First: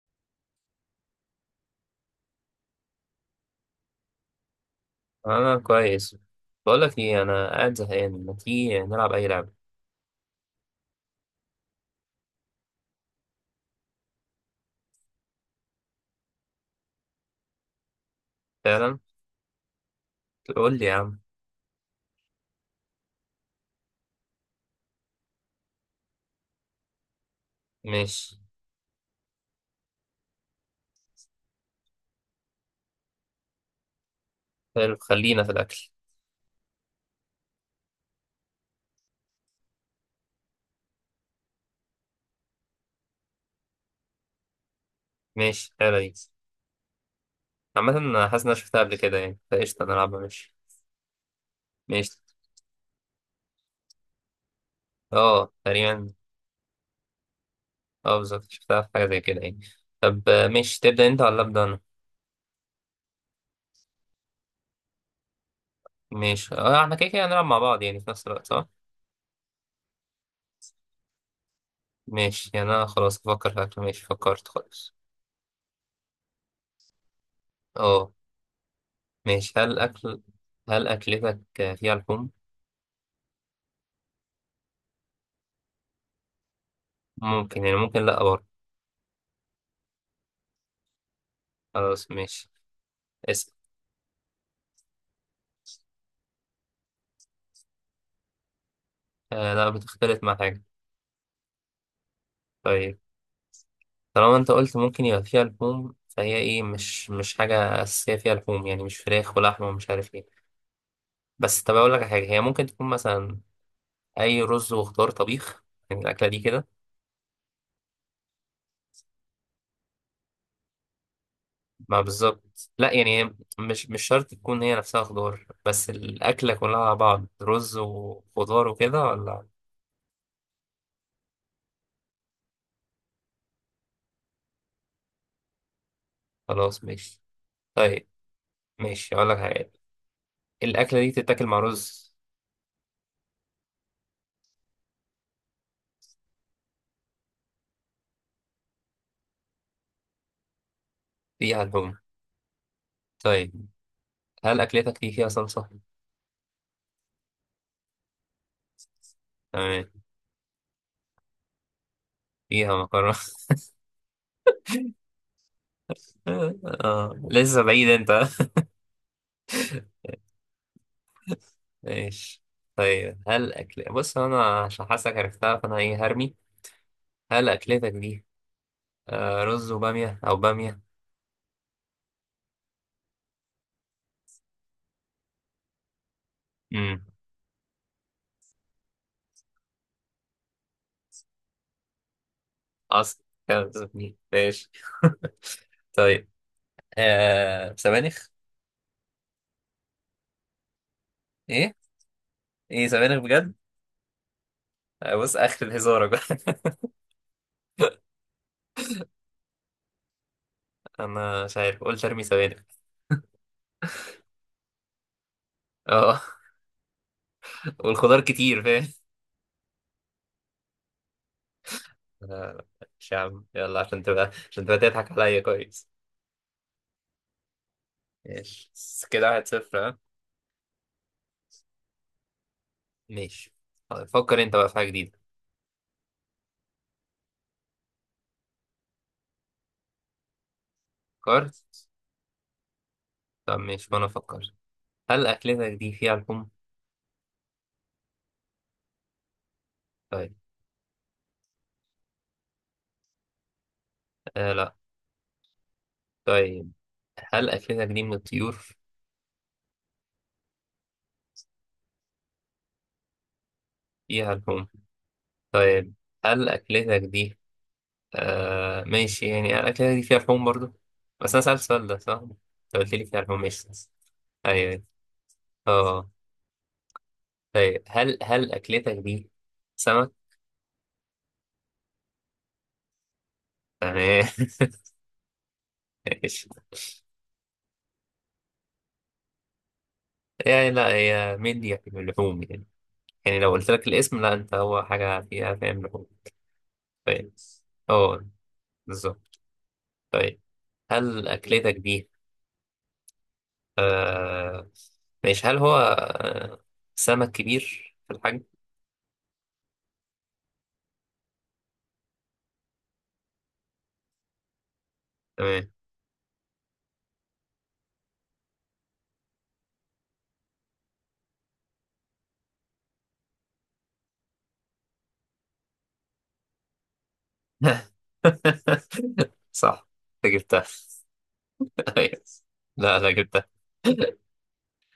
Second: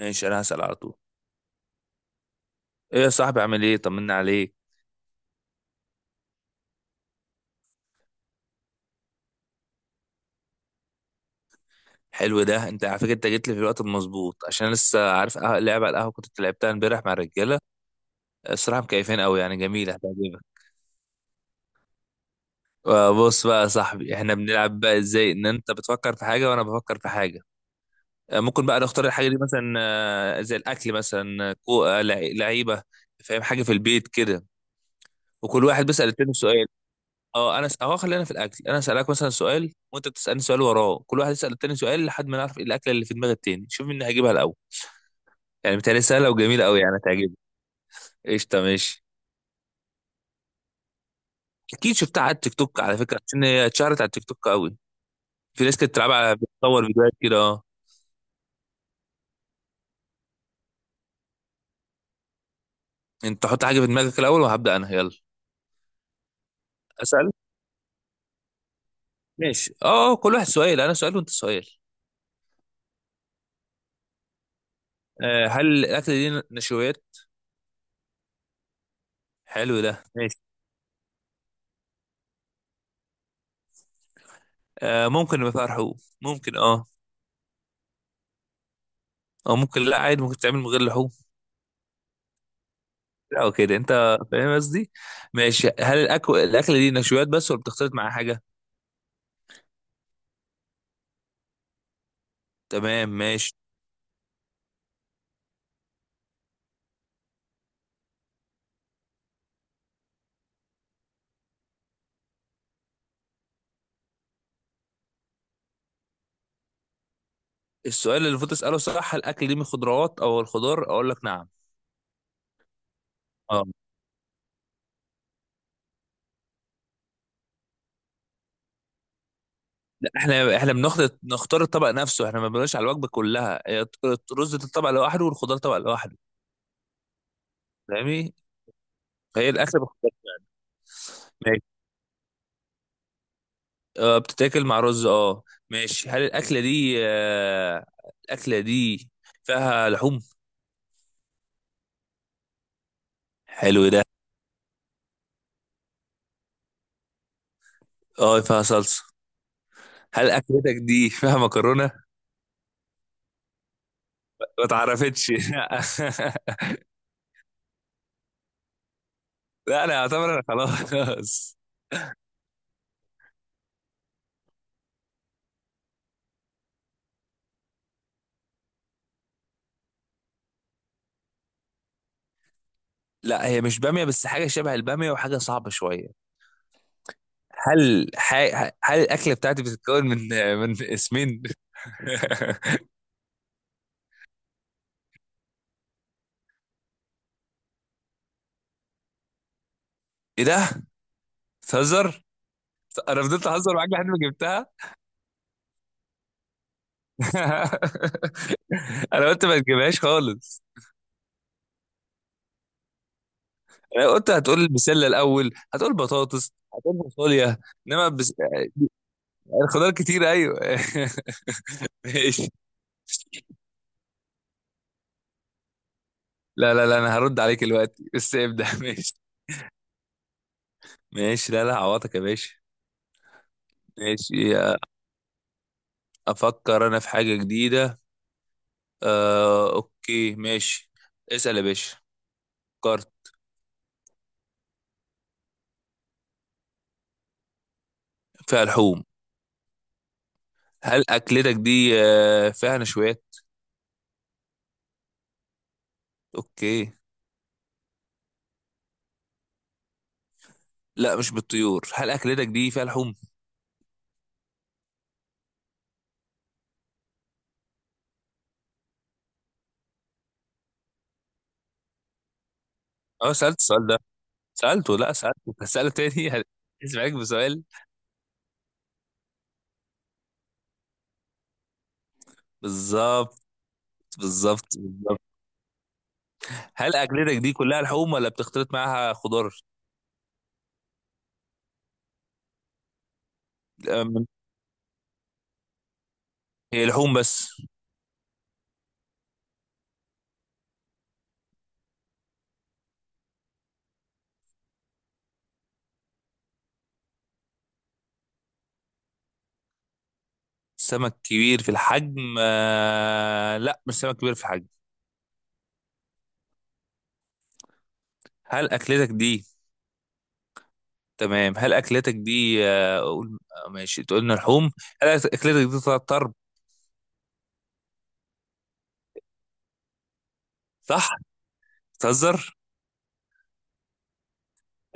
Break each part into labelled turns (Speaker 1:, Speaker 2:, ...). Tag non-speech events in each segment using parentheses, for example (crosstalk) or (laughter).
Speaker 1: ماشي، انا هسأل على طول. ايه يا صاحبي، عامل ايه؟ طمنا عليك.
Speaker 2: انا كويس. بقول لك ايه، انا قاعد زهقان، ما تيجي نلعب اي لعبه؟
Speaker 1: حلو ده. انت على فكره انت جيت لي في الوقت المظبوط عشان لسه عارف لعبه على القهوه كنت لعبتها امبارح مع الرجاله. الصراحه
Speaker 2: فعلا.
Speaker 1: مكيفين قوي، يعني جميله هتعجبك.
Speaker 2: قول لي يا عم.
Speaker 1: بص بقى يا صاحبي، احنا بنلعب بقى ازاي؟ ان انت بتفكر في حاجه وانا بفكر في حاجه.
Speaker 2: ماشي.
Speaker 1: ممكن بقى نختار الحاجه دي مثلا زي الاكل مثلا، لعيبه، فاهم؟ حاجه في البيت كده.
Speaker 2: حلو، خلينا في
Speaker 1: وكل واحد
Speaker 2: الاكل.
Speaker 1: بيسأل التاني سؤال. اه انا س... اه خلينا في الاكل. انا اسالك مثلا سؤال وانت بتسالني سؤال وراه، كل واحد يسال التاني سؤال لحد ما نعرف إيه الاكله اللي في دماغ التاني. شوف مين هيجيبها الاول.
Speaker 2: ماشي،
Speaker 1: يعني
Speaker 2: حلو
Speaker 1: بتهيألي
Speaker 2: دي.
Speaker 1: سهله وجميله قوي، يعني هتعجبك.
Speaker 2: عامه انا حاسس ان انا
Speaker 1: قشطه
Speaker 2: شفتها قبل
Speaker 1: ماشي.
Speaker 2: كده يعني، فقشطه نلعبها ماشي.
Speaker 1: اكيد
Speaker 2: ماشي.
Speaker 1: شفتها على التيك توك على فكره، عشان هي اتشهرت على التيك توك قوي.
Speaker 2: اه
Speaker 1: في ناس كانت
Speaker 2: تقريبا.
Speaker 1: بتلعبها على بتصور فيديوهات كده اه.
Speaker 2: اه بالظبط، شفتها في حاجه زي كده يعني. طب ماشي، تبدا انت ولا ابدا انا؟
Speaker 1: انت حط حاجه في دماغك الاول وهبدا انا، يلا
Speaker 2: ماشي اه، احنا كده كده
Speaker 1: اسال.
Speaker 2: هنلعب مع بعض يعني في نفس الوقت، صح؟
Speaker 1: ماشي اه، كل واحد سؤال، انا سؤال وانت سؤال.
Speaker 2: ماشي يعني، انا خلاص افكر في اكل، ماشي فكرت خالص.
Speaker 1: آه، هل الاكله دي نشويات؟
Speaker 2: اه. ماشي، هل
Speaker 1: حلو ده
Speaker 2: اكل؟
Speaker 1: ماشي.
Speaker 2: هل اكلتك فيها لحوم؟
Speaker 1: آه ممكن يبقى فيها لحوم، ممكن اه.
Speaker 2: ممكن يعني، ممكن لا برضه.
Speaker 1: او ممكن لا، عادي ممكن تعمل من غير لحوم.
Speaker 2: خلاص ماشي.
Speaker 1: لا
Speaker 2: اسأل.
Speaker 1: وكده انت فاهم قصدي. ماشي، هل الاكل الاكله دي نشويات بس ولا بتختلط معاها حاجه؟
Speaker 2: آه لا، بتختلف مع حاجة. طيب.
Speaker 1: تمام ماشي.
Speaker 2: طالما انت قلت ممكن يبقى فيها لحوم، فهي ايه، مش حاجة أساسية فيها لحوم يعني، مش فراخ ولحمة ومش عارف ايه. بس طب، أقول لك على حاجة هي ممكن تكون مثلا أي رز وخضار طبيخ، يعني الأكلة دي كده.
Speaker 1: السؤال اللي المفروض تساله صح هل الاكل دي من خضروات؟ او الخضار اقول لك نعم.
Speaker 2: ما بالظبط، لا يعني هي
Speaker 1: اه
Speaker 2: مش شرط تكون هي نفسها خضار، بس الأكلة كلها على بعض رز وخضار وكده ولا؟
Speaker 1: لا، احنا بناخد نختار الطبق نفسه، احنا ما بنقولش على الوجبه كلها. هي رز الطبق لوحده والخضار طبق لوحده.
Speaker 2: خلاص ماشي. طيب.
Speaker 1: فاهمني؟
Speaker 2: ماشي، أقول لك
Speaker 1: فهي
Speaker 2: حاجة.
Speaker 1: الاكله بخضار.
Speaker 2: الأكلة دي تتاكل مع
Speaker 1: ماشي
Speaker 2: رز.
Speaker 1: اه، بتتاكل مع رز اه. ماشي، هل الاكله دي آه الاكله دي فيها لحوم؟
Speaker 2: فيها لحوم. طيب،
Speaker 1: حلو ده.
Speaker 2: هل أكلتك دي فيها صلصة؟
Speaker 1: اه فيها صلصه.
Speaker 2: تمام.
Speaker 1: هل اكلتك دي فيها مكرونه؟
Speaker 2: فيها مكرونة. (laughs)
Speaker 1: ما اتعرفتش (laughs)
Speaker 2: آه لسه بعيد أنت. (laughs)
Speaker 1: لا انا اعتبر انا خلاص.
Speaker 2: ماشي. طيب هل أكل، بص أنا عشان حاسك عرفتها فأنا إيه هرمي. هل أكلتك دي رز وبامية أو بامية؟
Speaker 1: لا هي مش باميه، بس حاجه شبه الباميه وحاجه صعبه شويه.
Speaker 2: امم.
Speaker 1: هل الاكله بتاعتي بتتكون من اسمين؟ (laughs)
Speaker 2: أصل كانت بتزبني. ماشي. (laughs) طيب. آه سبانخ.
Speaker 1: ايه ده؟
Speaker 2: إيه؟
Speaker 1: بتهزر.
Speaker 2: إيه سبانخ
Speaker 1: انا فضلت
Speaker 2: بجد؟
Speaker 1: اهزر معاك لحد ما جبتها.
Speaker 2: بص آخر الهزارة بقى. (laughs)
Speaker 1: (laughs) انا قلت ما تجيبهاش خالص.
Speaker 2: أنا مش عارف قلت أرمي سبانخ.
Speaker 1: انا قلت هتقول البسله الاول، هتقول
Speaker 2: أه.
Speaker 1: بطاطس، هتقول فاصوليا.
Speaker 2: (laughs)
Speaker 1: انما
Speaker 2: والخضار
Speaker 1: بس...
Speaker 2: كتير فاهم.
Speaker 1: الخضار كتير ايوه (laughs) ماشي.
Speaker 2: آه، مش يا عم، يلا عشان تبقى تضحك عليا كويس.
Speaker 1: لا لا لا، انا هرد عليك دلوقتي بس ابدأ.
Speaker 2: ماشي
Speaker 1: (laughs)
Speaker 2: بس
Speaker 1: ماشي
Speaker 2: كده واحد صفر ها.
Speaker 1: ماشي. لا لا عوضك يا باشا.
Speaker 2: ماشي. طيب، فكر
Speaker 1: ماشي،
Speaker 2: انت بقى في حاجة جديدة.
Speaker 1: افكر انا في حاجة جديدة. آه اوكي ماشي.
Speaker 2: فكرت.
Speaker 1: اسأل يا باشا. فكرت.
Speaker 2: طب ماشي، وانا افكر. هل أكلتك دي فيها لحوم؟
Speaker 1: فيها لحوم.
Speaker 2: طيب.
Speaker 1: هل اكلتك دي فيها نشويات؟
Speaker 2: آه لا. طيب،
Speaker 1: اوكي.
Speaker 2: هل أكلتك دي من الطيور؟
Speaker 1: لا مش بالطيور. هل اكلتك دي فيها لحوم؟
Speaker 2: فيها لحوم. طيب. هل أكلتك دي. ماشي يعني، هل أكلتك دي فيها لحوم برضو؟ بس أنا سألت السؤال ده صح؟ انت قلت لي فيها
Speaker 1: اه
Speaker 2: لحوم
Speaker 1: سألت
Speaker 2: ماشي.
Speaker 1: السؤال ده.
Speaker 2: أيوه أيوه.
Speaker 1: سألته؟ لا سألته، هسأله
Speaker 2: اه.
Speaker 1: تاني. (laughs) اسمعك بسؤال.
Speaker 2: طيب، هل أكلتك دي سمك؟
Speaker 1: بالظبط
Speaker 2: تمام.
Speaker 1: بالظبط بالظبط.
Speaker 2: (laughs) ماشي.
Speaker 1: هل اكلتك دي كلها لحوم ولا بتختلط معاها خضار؟
Speaker 2: يعني لا، هي مندي يعني، من اللحوم يعني. يعني لو قلت لك
Speaker 1: آه،
Speaker 2: الاسم،
Speaker 1: من-
Speaker 2: لا انت هو حاجة فيها فاهم لحوم.
Speaker 1: هي لحوم
Speaker 2: طيب.
Speaker 1: بس.
Speaker 2: اه. بالظبط. طيب. هل أكلتك دي آه ماشي، هل هو سمك كبير في الحجم؟
Speaker 1: سمك كبير في الحجم؟ آه لا، مش سمك كبير في الحجم.
Speaker 2: تمام.
Speaker 1: هل اكلتك دي تمام هل اكلتك دي آه، اقول آه، ماشي تقولنا لحوم. هل اكلتك دي طلعت طرب؟
Speaker 2: (laughs) صح. انت جبتها.
Speaker 1: صح.
Speaker 2: (laughs) أيوة.
Speaker 1: تهزر.
Speaker 2: لا لا، جبتها. (laughs)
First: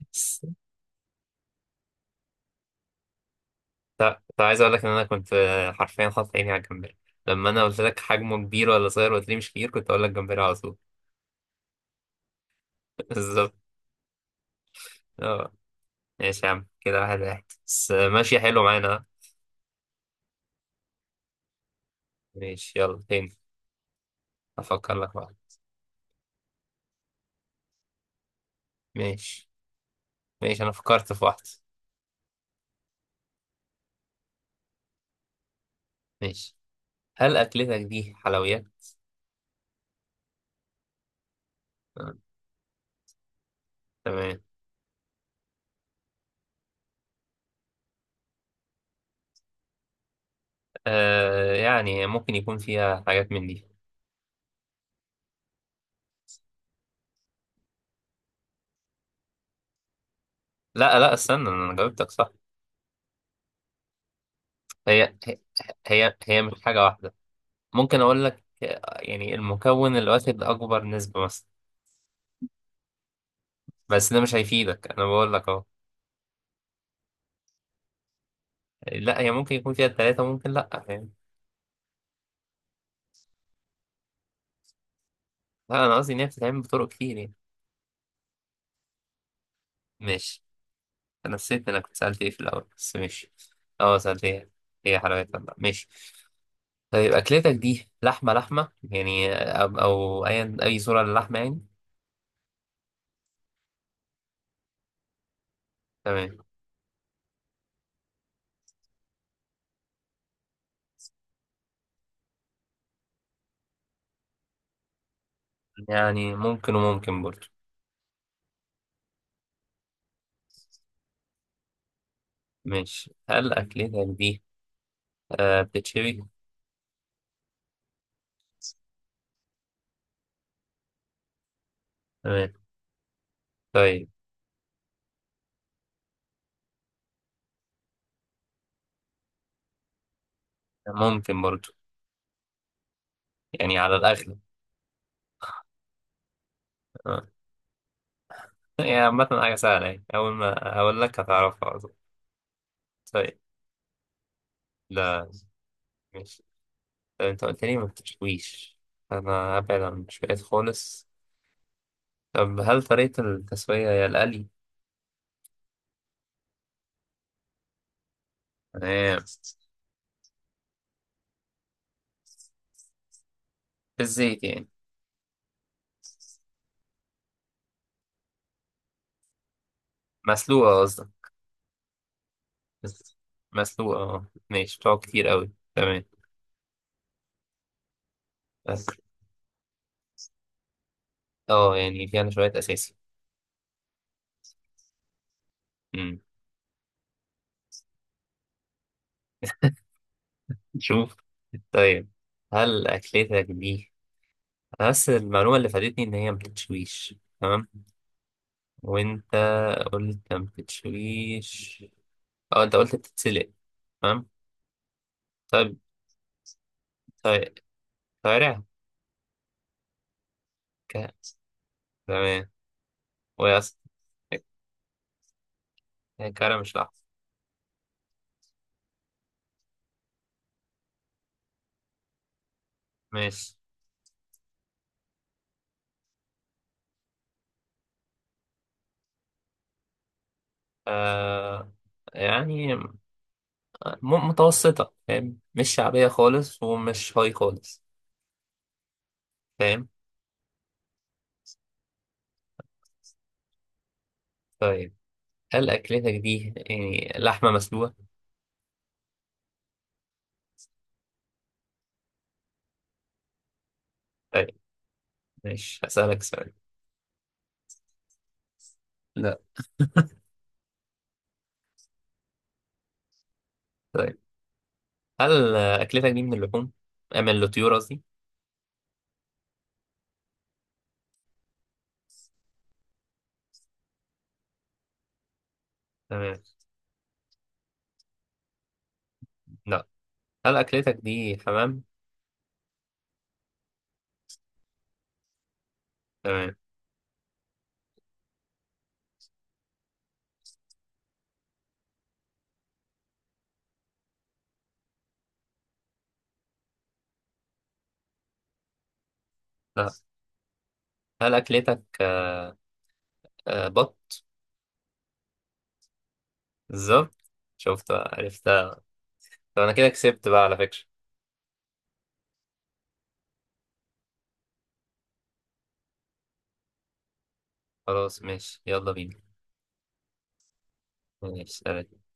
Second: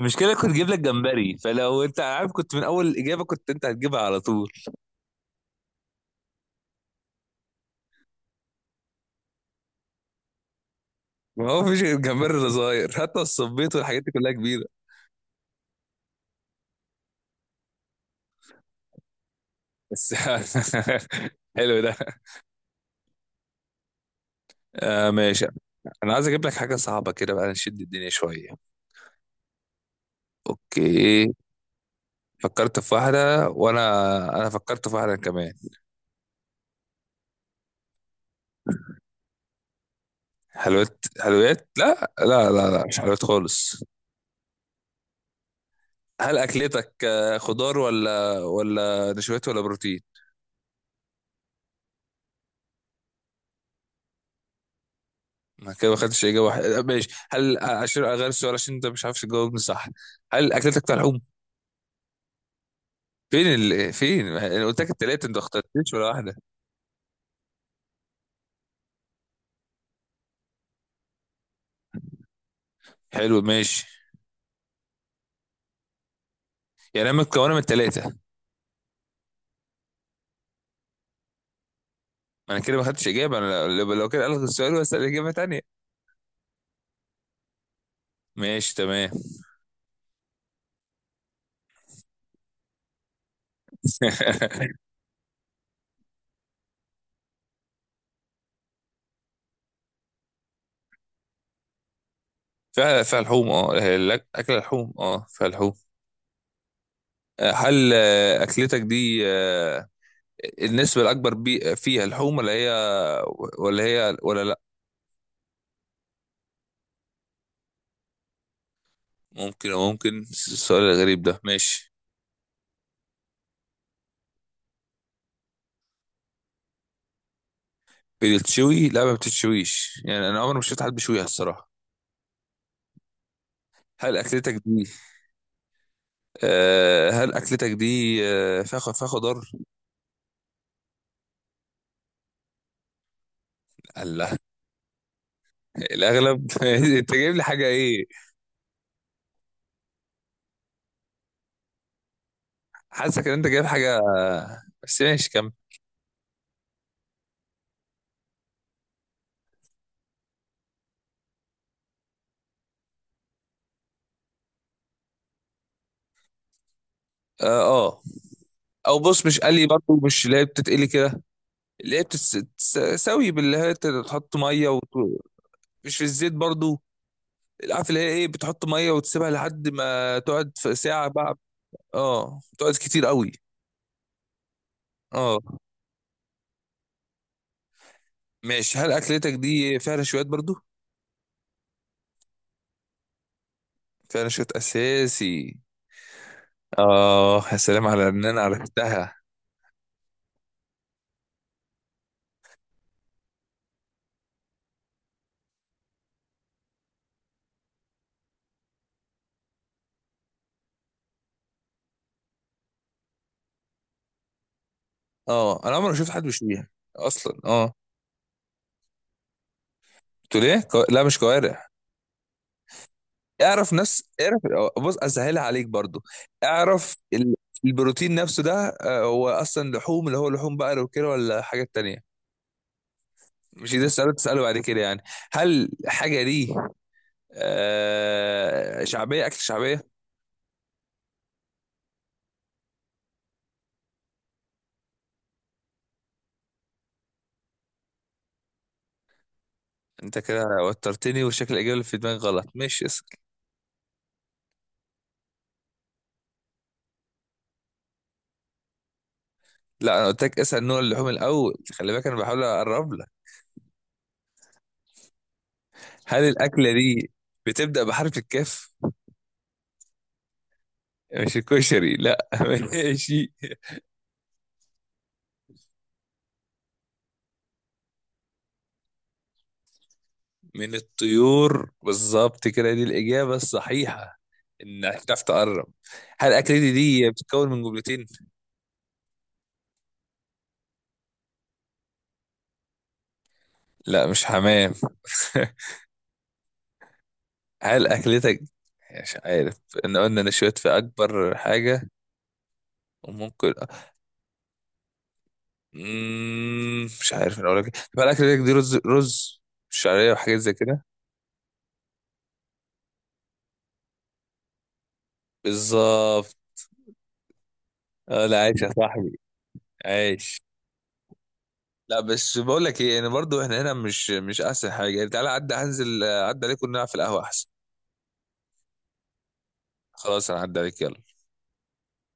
Speaker 1: المشكله كنت جايب لك جمبري، فلو انت عارف كنت من اول الاجابه كنت انت هتجيبها على
Speaker 2: لا، كنت
Speaker 1: طول.
Speaker 2: عايز اقول لك ان انا كنت حرفيا حاطط عيني على الجمبري. لما انا قلت لك حجمه كبير ولا صغير وقلت لي مش كبير، كنت اقول لك جمبري على طول.
Speaker 1: ما هو فيش غير الجمبري اللي صغير،
Speaker 2: (laughs)
Speaker 1: حتى
Speaker 2: بالظبط.
Speaker 1: الصبيط والحاجات دي كلها كبيره.
Speaker 2: اه. ماشي يا عم، كده واحد واحد بس، ماشي حلو معانا.
Speaker 1: بس (laughs) حلو ده.
Speaker 2: ماشي يلا تاني. أفكر
Speaker 1: آه
Speaker 2: لك واحدة.
Speaker 1: ماشي. انا عايز اجيب لك حاجه صعبه كده بقى، نشد الدنيا شويه.
Speaker 2: ماشي. ماشي، أنا فكرت في
Speaker 1: اوكي.
Speaker 2: واحدة.
Speaker 1: فكرت في واحدة أنا فكرت في واحدة كمان.
Speaker 2: ماشي، هل أكلتك دي حلويات؟
Speaker 1: حلويات؟ حلويات لا
Speaker 2: آه.
Speaker 1: لا لا لا، مش حلويات خالص.
Speaker 2: تمام.
Speaker 1: هل أكلتك خضار ولا نشويات ولا بروتين؟
Speaker 2: آه، يعني ممكن يكون فيها حاجات من دي.
Speaker 1: أنا كده ما خدتش إجابة واحدة. ماشي هل عشان أغير السؤال عشان أنت مش عارف تجاوبني صح، هل أكلتك فيها
Speaker 2: لا لا،
Speaker 1: لحوم؟
Speaker 2: استنى أنا جاوبتك صح.
Speaker 1: فين ال... فين؟ أنا قلت لك
Speaker 2: هي
Speaker 1: التلاتة أنت
Speaker 2: هي.
Speaker 1: ما اخترتش ولا
Speaker 2: هي
Speaker 1: واحدة.
Speaker 2: هي مش حاجة واحدة. ممكن أقول لك، يعني المكون اللي واخد أكبر نسبة مثلا.
Speaker 1: حلو ماشي،
Speaker 2: بس ده مش هيفيدك، أنا بقول لك أهو.
Speaker 1: يعني أنا متكونة من التلاتة؟
Speaker 2: لا، هي ممكن يكون فيها التلاتة، ممكن لا، فاهم.
Speaker 1: ما أنا كده ما خدتش إجابة. أنا لو كده ألغي السؤال وأسأل إجابة تانية.
Speaker 2: لا، أنا قصدي إن هي بتتعمل بطرق كتير يعني.
Speaker 1: ماشي تمام.
Speaker 2: ماشي. انا نسيت انا كنت سألت ايه في الاول، بس ماشي. اه، سألت ايه.
Speaker 1: (laughs)
Speaker 2: ايه حلاوتها بقى، ماشي. طيب، اكلتك دي لحمة لحمة يعني، أو اي صورة للحمة يعني.
Speaker 1: فيها لحوم اه، اكل لحوم، اه فيها لحوم.
Speaker 2: تمام.
Speaker 1: آه، هل آه، اكلتك دي النسبه الاكبر بي فيها لحوم ولا هي ولا هي ولا لا؟
Speaker 2: يعني ممكن وممكن برضه.
Speaker 1: ممكن ممكن، السؤال الغريب ده ماشي.
Speaker 2: ماشي، هل اكلتك دي بتتشوي؟
Speaker 1: بتتشوي؟ لا ما بتتشويش، يعني انا عمري ما شفت حد بيشويها الصراحه.
Speaker 2: تمام. طيب.
Speaker 1: هل اكلتك دي آه هل اكلتك دي فيها خضار.
Speaker 2: ممكن برضه، يعني على الاغلب.
Speaker 1: الله، الاغلب. (laughs) انت
Speaker 2: آه.
Speaker 1: جايب لي حاجه ايه.
Speaker 2: يعني عامة حاجة سهلة يعني، اول ما اقول لك هتعرفها على طول.
Speaker 1: حاسك ان
Speaker 2: طيب.
Speaker 1: انت جايب حاجه، بس
Speaker 2: لا.
Speaker 1: ماشي كمل.
Speaker 2: ماشي. طيب، انت قلت لي ما بتتشويش. انا هبعد عن المشويات خالص. طب هل طريقة التسوية هي القلي؟
Speaker 1: اه آه. او
Speaker 2: تمام.
Speaker 1: بص مش قلي برضه، مش اللي هي بتتقلي كده. اللي هي بتتساوي باللي هي تحط
Speaker 2: بالزيت يعني.
Speaker 1: ميه وت... مش في الزيت برضه. عارف اللي هي ايه بتحط ميه وتسيبها لحد ما تقعد في
Speaker 2: مسلوقة
Speaker 1: ساعه
Speaker 2: قصدك.
Speaker 1: بقى. اه تقعد كتير
Speaker 2: بس-
Speaker 1: قوي.
Speaker 2: مسلوقة اه ماشي، بتقعد كتير
Speaker 1: اه
Speaker 2: قوي، تمام.
Speaker 1: ماشي،
Speaker 2: بس
Speaker 1: هل اكلتك دي فيها نشويات برضه؟
Speaker 2: اه، يعني فيها شوية أساسي.
Speaker 1: فيها نشويات اساسي.
Speaker 2: مم.
Speaker 1: اه يا سلام على ان انا عرفتها.
Speaker 2: شوف. طيب. هل أكلتك دي، بس المعلومة اللي فادتني إن هي مبتتشويش، تمام. وأنت قلت مبتتشويش. اه أنت قلت بتتسلق. تمام.
Speaker 1: اه انا
Speaker 2: طيب.
Speaker 1: عمري ما شفت حد بيشويها اصلا
Speaker 2: طيب.
Speaker 1: اه.
Speaker 2: طيب.
Speaker 1: قلت ليه كو... لا مش كوارع.
Speaker 2: تمام. وهي
Speaker 1: اعرف
Speaker 2: أصلا
Speaker 1: نفس اعرف، بص اسهلها عليك برضو.
Speaker 2: كرم مش
Speaker 1: اعرف
Speaker 2: لحظة.
Speaker 1: ال- البروتين نفسه ده، هو اصلا لحوم؟ اللي هو لحوم بقر وكده ولا حاجات تانية؟
Speaker 2: ماشي.
Speaker 1: مش ده السؤال اللي تسأله بعد كده يعني. هل حاجة دي آه شعبية؟ أكل شعبية؟
Speaker 2: آه يعني متوسطة فاهم، مش شعبية خالص ومش هاي خالص. فاهم.
Speaker 1: أنت كده وترتني وشكل الإجابة اللي في دماغي غلط. ماشي اسأل.
Speaker 2: طيب، هل أكلتك دي يعني لحمة مسلوقة؟
Speaker 1: لا أنا قلت لك اسأل نوع اللحوم الأول، خلي بالك أنا بحاول أقرب لك.
Speaker 2: طيب، ماشي
Speaker 1: هل
Speaker 2: هسألك سؤال.
Speaker 1: الأكلة دي بتبدأ بحرف الكاف؟
Speaker 2: لا.
Speaker 1: مش الكشري لا. (laughs) ماشي.
Speaker 2: طيب، هل أكلتك دي من اللحوم؟ من الطيور قصدي؟
Speaker 1: من الطيور بالظبط كده، دي الإجابة الصحيحة، إنك تعرف تقرب. هل
Speaker 2: تمام.
Speaker 1: أكلتي دي بتتكون من جملتين؟
Speaker 2: لا. هل أكلتك دي حمام؟
Speaker 1: لا مش حمام.
Speaker 2: تمام.
Speaker 1: (laughs) هل أكلتك؟ مش عارف. إن قلنا نشويت في أكبر حاجة وممكن، مم... مش عارف أنا أقول لك إيه. طب هل أكلتك دي رز
Speaker 2: لا.
Speaker 1: شعرية وحاجات زي كده؟
Speaker 2: هل أكلتك بط؟
Speaker 1: بالظبط.
Speaker 2: بالظبط. شفت بقى،
Speaker 1: اه لا عايش يا
Speaker 2: عرفتها.
Speaker 1: صاحبي.
Speaker 2: طب أنا كده كسبت
Speaker 1: عايش.
Speaker 2: بقى على فكرة.
Speaker 1: لا بس بقول لك ايه، انا برضو احنا هنا مش احسن حاجه، يعني تعالى عدى هنزل، عدى عليكم نلعب في القهوه احسن.
Speaker 2: خلاص ماشي، يلا بينا.
Speaker 1: خلاص انا عدى عليك يلا.
Speaker 2: ماشي.